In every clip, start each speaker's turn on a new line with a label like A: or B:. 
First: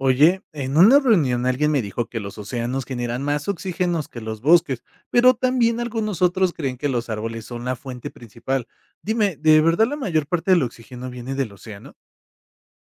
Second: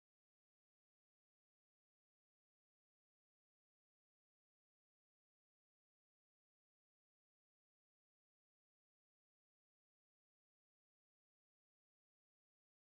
A: Oye, en una reunión alguien me dijo que los océanos generan más oxígenos que los bosques, pero también algunos otros creen que los árboles son la fuente principal. Dime, ¿de verdad la mayor parte del oxígeno viene del océano?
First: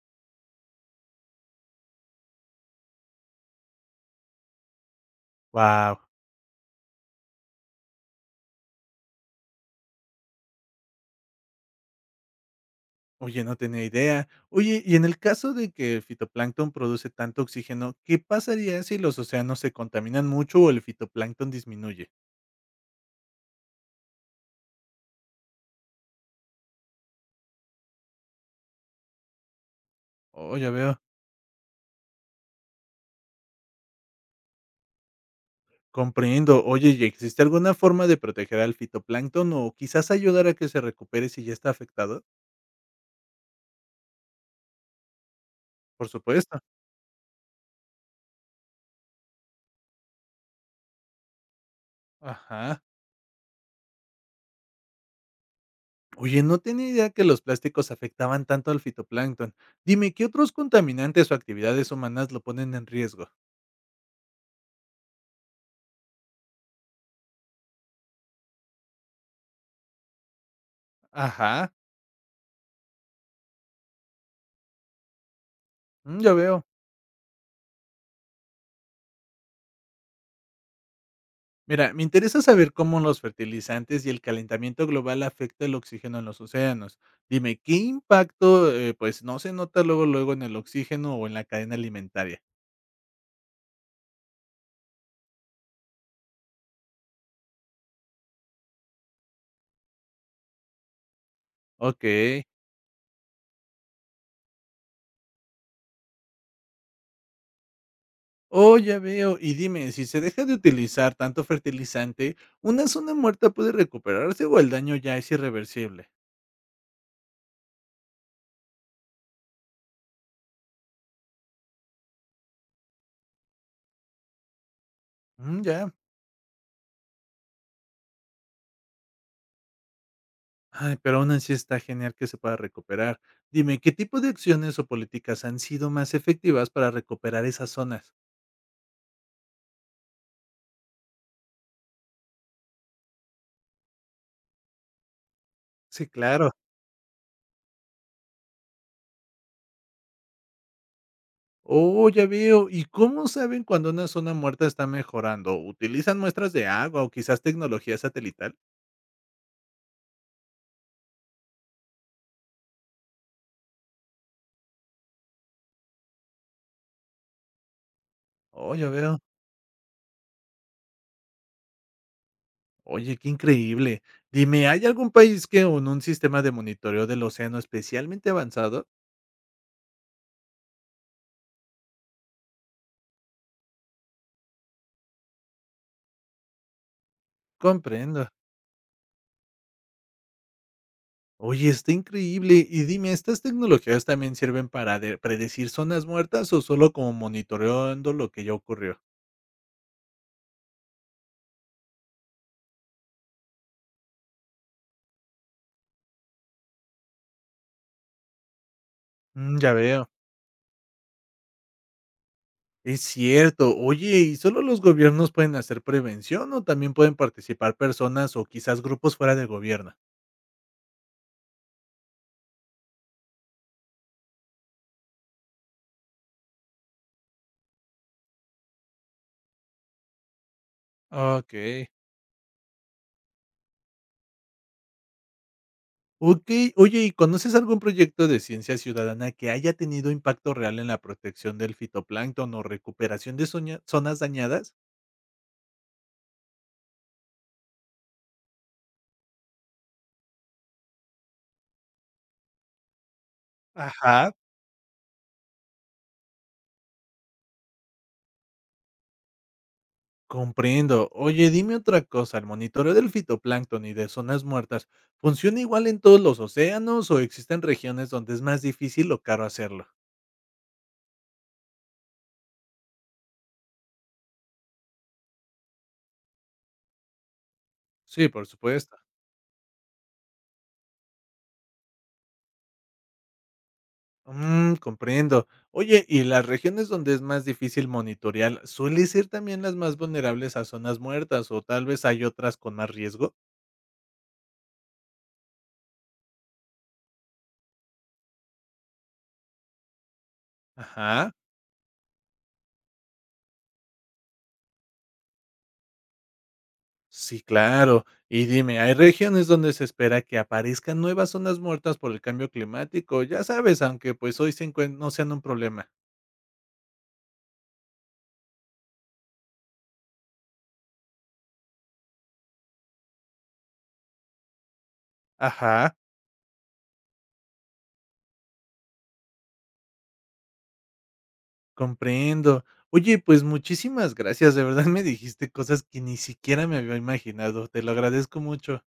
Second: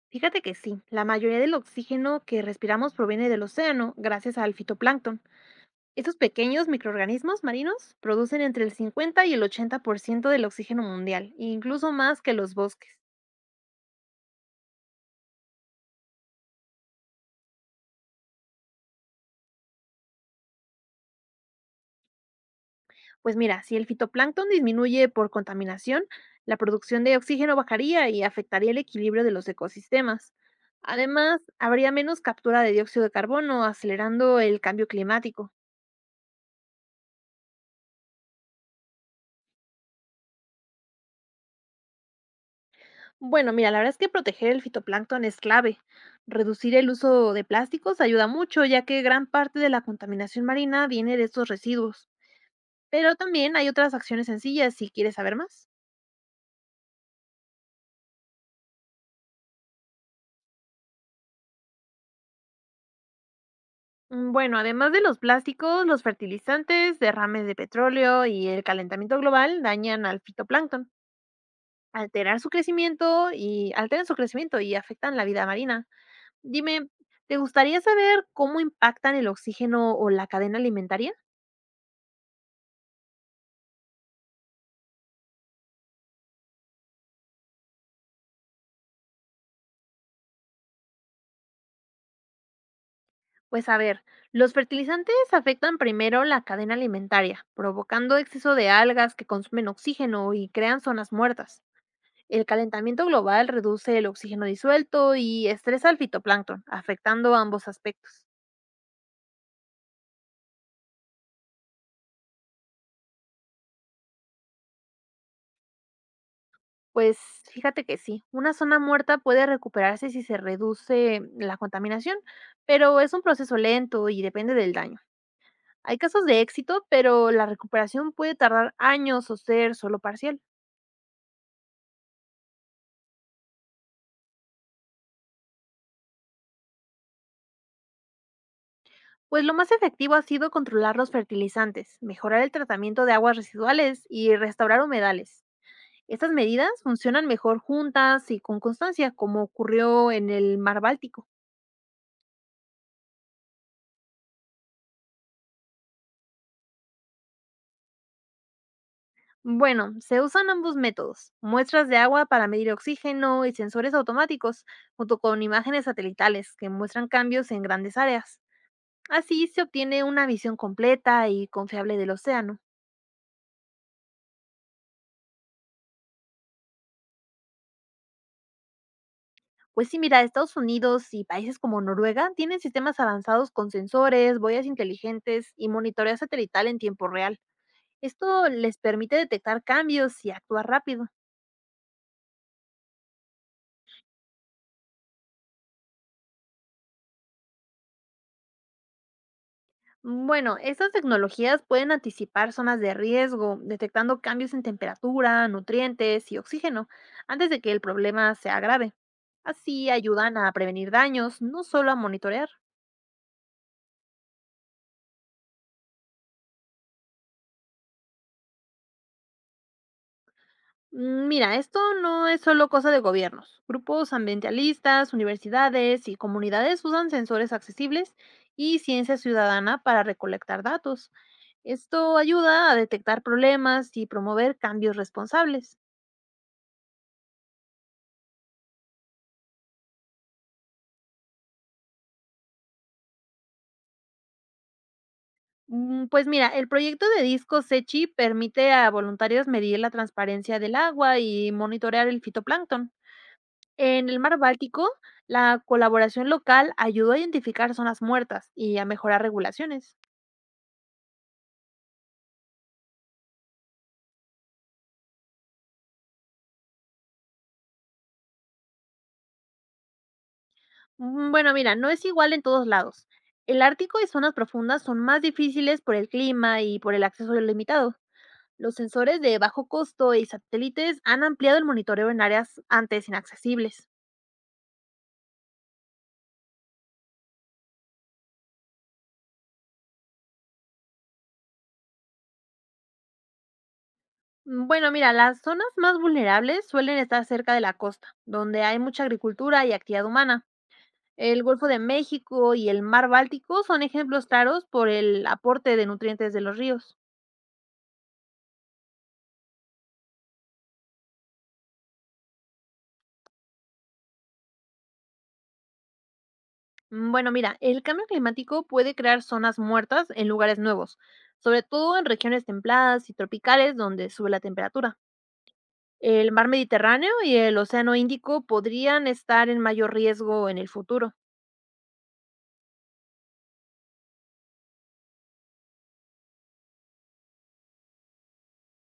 B: Fíjate que sí, la mayoría del oxígeno que respiramos proviene del océano gracias al fitoplancton.
A: Wow.
B: Estos pequeños microorganismos marinos producen entre el 50 y el 80% del oxígeno mundial, incluso más que los bosques.
A: Oye, no tenía idea. Oye, y en el caso de que el fitoplancton produce tanto oxígeno, ¿qué pasaría si los océanos se contaminan mucho o el fitoplancton disminuye?
B: Pues mira, si el fitoplancton disminuye por contaminación, la producción de oxígeno bajaría y afectaría el equilibrio de los ecosistemas.
A: Oh, ya veo.
B: Además, habría menos captura de dióxido de carbono, acelerando el cambio climático.
A: Comprendo. Oye, ¿y existe alguna forma de proteger al fitoplancton o quizás ayudar a que se recupere si ya está afectado?
B: Bueno, mira, la verdad es que proteger el fitoplancton es clave.
A: Por supuesto.
B: Reducir el uso de plásticos ayuda mucho, ya que gran parte de la contaminación marina viene de estos residuos.
A: Ajá.
B: Pero también hay otras acciones sencillas si quieres saber más.
A: Oye, no tenía idea que los plásticos afectaban tanto al fitoplancton. Dime, ¿qué otros contaminantes o actividades humanas lo ponen en riesgo?
B: Bueno, además de los plásticos, los fertilizantes, derrames de petróleo y el calentamiento global dañan al fitoplancton,
A: Ajá.
B: alterar su crecimiento y alteran su crecimiento y afectan la vida marina.
A: Mm, ya veo.
B: Dime, ¿te gustaría saber cómo impactan el oxígeno o la cadena alimentaria?
A: Mira, me interesa saber cómo los fertilizantes y el calentamiento global afecta el oxígeno en los océanos. Dime, ¿qué impacto pues no se nota luego luego en el oxígeno o en la cadena alimentaria?
B: Pues a ver, los fertilizantes afectan primero la cadena alimentaria, provocando exceso de algas que consumen oxígeno y crean zonas muertas.
A: Ok.
B: El calentamiento global reduce el oxígeno disuelto y estresa al fitoplancton, afectando ambos aspectos.
A: Oh, ya veo. Y dime, si se deja de utilizar tanto fertilizante, ¿una zona muerta puede recuperarse o el daño ya es irreversible?
B: Pues fíjate que sí, una zona muerta puede recuperarse si se reduce la contaminación, pero es un proceso lento y depende del daño.
A: Mm, ya.
B: Hay casos de éxito, pero la recuperación puede tardar años o ser solo parcial.
A: Ay, pero aún así está genial que se pueda recuperar. Dime, ¿qué tipo de acciones o políticas han sido más efectivas para recuperar esas zonas?
B: Pues lo más efectivo ha sido controlar los fertilizantes, mejorar el tratamiento de aguas residuales y restaurar humedales.
A: Sí,
B: Estas
A: claro.
B: medidas funcionan mejor juntas y con constancia, como ocurrió en el mar Báltico.
A: Oh, ya veo. ¿Y cómo saben cuando una zona muerta está mejorando? ¿Utilizan muestras de agua o quizás tecnología satelital?
B: Bueno, se usan ambos métodos, muestras de agua para medir oxígeno y sensores automáticos, junto con imágenes satelitales que muestran cambios en grandes áreas.
A: Oh, ya veo.
B: Así se obtiene una visión completa y confiable del océano.
A: Oye, qué increíble. Dime, ¿hay algún país que con un sistema de monitoreo del océano especialmente avanzado?
B: Pues sí, mira, Estados Unidos y países como Noruega tienen sistemas avanzados con sensores, boyas inteligentes y monitoreo satelital en tiempo real.
A: Comprendo.
B: Esto les permite detectar cambios y actuar rápido.
A: Oye, está increíble. Y dime, ¿estas tecnologías también sirven para predecir zonas muertas o solo como monitoreando lo que ya ocurrió?
B: Bueno, estas tecnologías pueden anticipar zonas de riesgo, detectando cambios en temperatura, nutrientes y oxígeno antes de que el problema sea grave.
A: Mm, ya
B: Así
A: veo.
B: ayudan a prevenir daños, no solo a monitorear.
A: Es cierto. Oye, ¿y solo los gobiernos pueden hacer prevención o también pueden participar personas o quizás grupos fuera del gobierno?
B: Mira, esto no es solo cosa de gobiernos. Grupos ambientalistas, universidades y comunidades usan sensores accesibles y ciencia ciudadana para recolectar datos.
A: Ok.
B: Esto ayuda a detectar problemas y promover cambios responsables.
A: Okey. Oye, ¿y conoces algún proyecto de ciencia ciudadana que haya tenido impacto real en la protección del fitoplancton o recuperación de zoña zonas dañadas?
B: Pues mira, el proyecto de Disco Sechi permite a voluntarios medir la transparencia del agua y monitorear el fitoplancton. En el
A: Ajá.
B: mar Báltico, la colaboración local ayudó a identificar zonas muertas y a mejorar regulaciones.
A: Comprendo. Oye, dime otra cosa, ¿el monitoreo del fitoplancton y de zonas muertas funciona igual en todos los océanos o existen regiones donde es más difícil o caro hacerlo?
B: Bueno, mira, no es igual en todos lados. El Ártico y zonas profundas son más difíciles por el clima y por el acceso limitado.
A: Sí, por
B: Los
A: supuesto.
B: sensores de bajo costo y satélites han ampliado el monitoreo en áreas antes inaccesibles.
A: Mm, comprendo. Oye, ¿y las regiones donde es más difícil monitorear suele ser también las más vulnerables a zonas muertas o tal vez hay otras con más riesgo?
B: Bueno, mira, las zonas más vulnerables suelen estar cerca de la costa, donde hay mucha agricultura y actividad humana.
A: Ajá,
B: El Golfo de México y el Mar Báltico son ejemplos claros por el aporte de nutrientes de los ríos.
A: sí, claro. Y dime, hay regiones donde se espera que aparezcan nuevas zonas muertas por el cambio climático, ya sabes, aunque pues hoy se no sean un problema.
B: Bueno, mira, el cambio climático puede crear zonas muertas en lugares nuevos, sobre todo en regiones templadas y tropicales donde sube la temperatura.
A: Ajá,
B: El mar Mediterráneo y el Océano Índico podrían estar en mayor riesgo en el futuro.
A: comprendo. Oye, pues muchísimas gracias, de verdad me dijiste cosas que ni siquiera me había imaginado, te lo agradezco mucho.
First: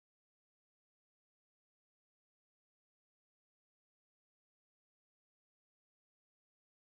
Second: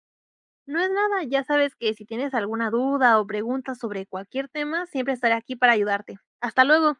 B: No es nada, ya sabes que si tienes alguna duda o pregunta sobre cualquier tema, siempre estaré aquí para ayudarte. Hasta luego.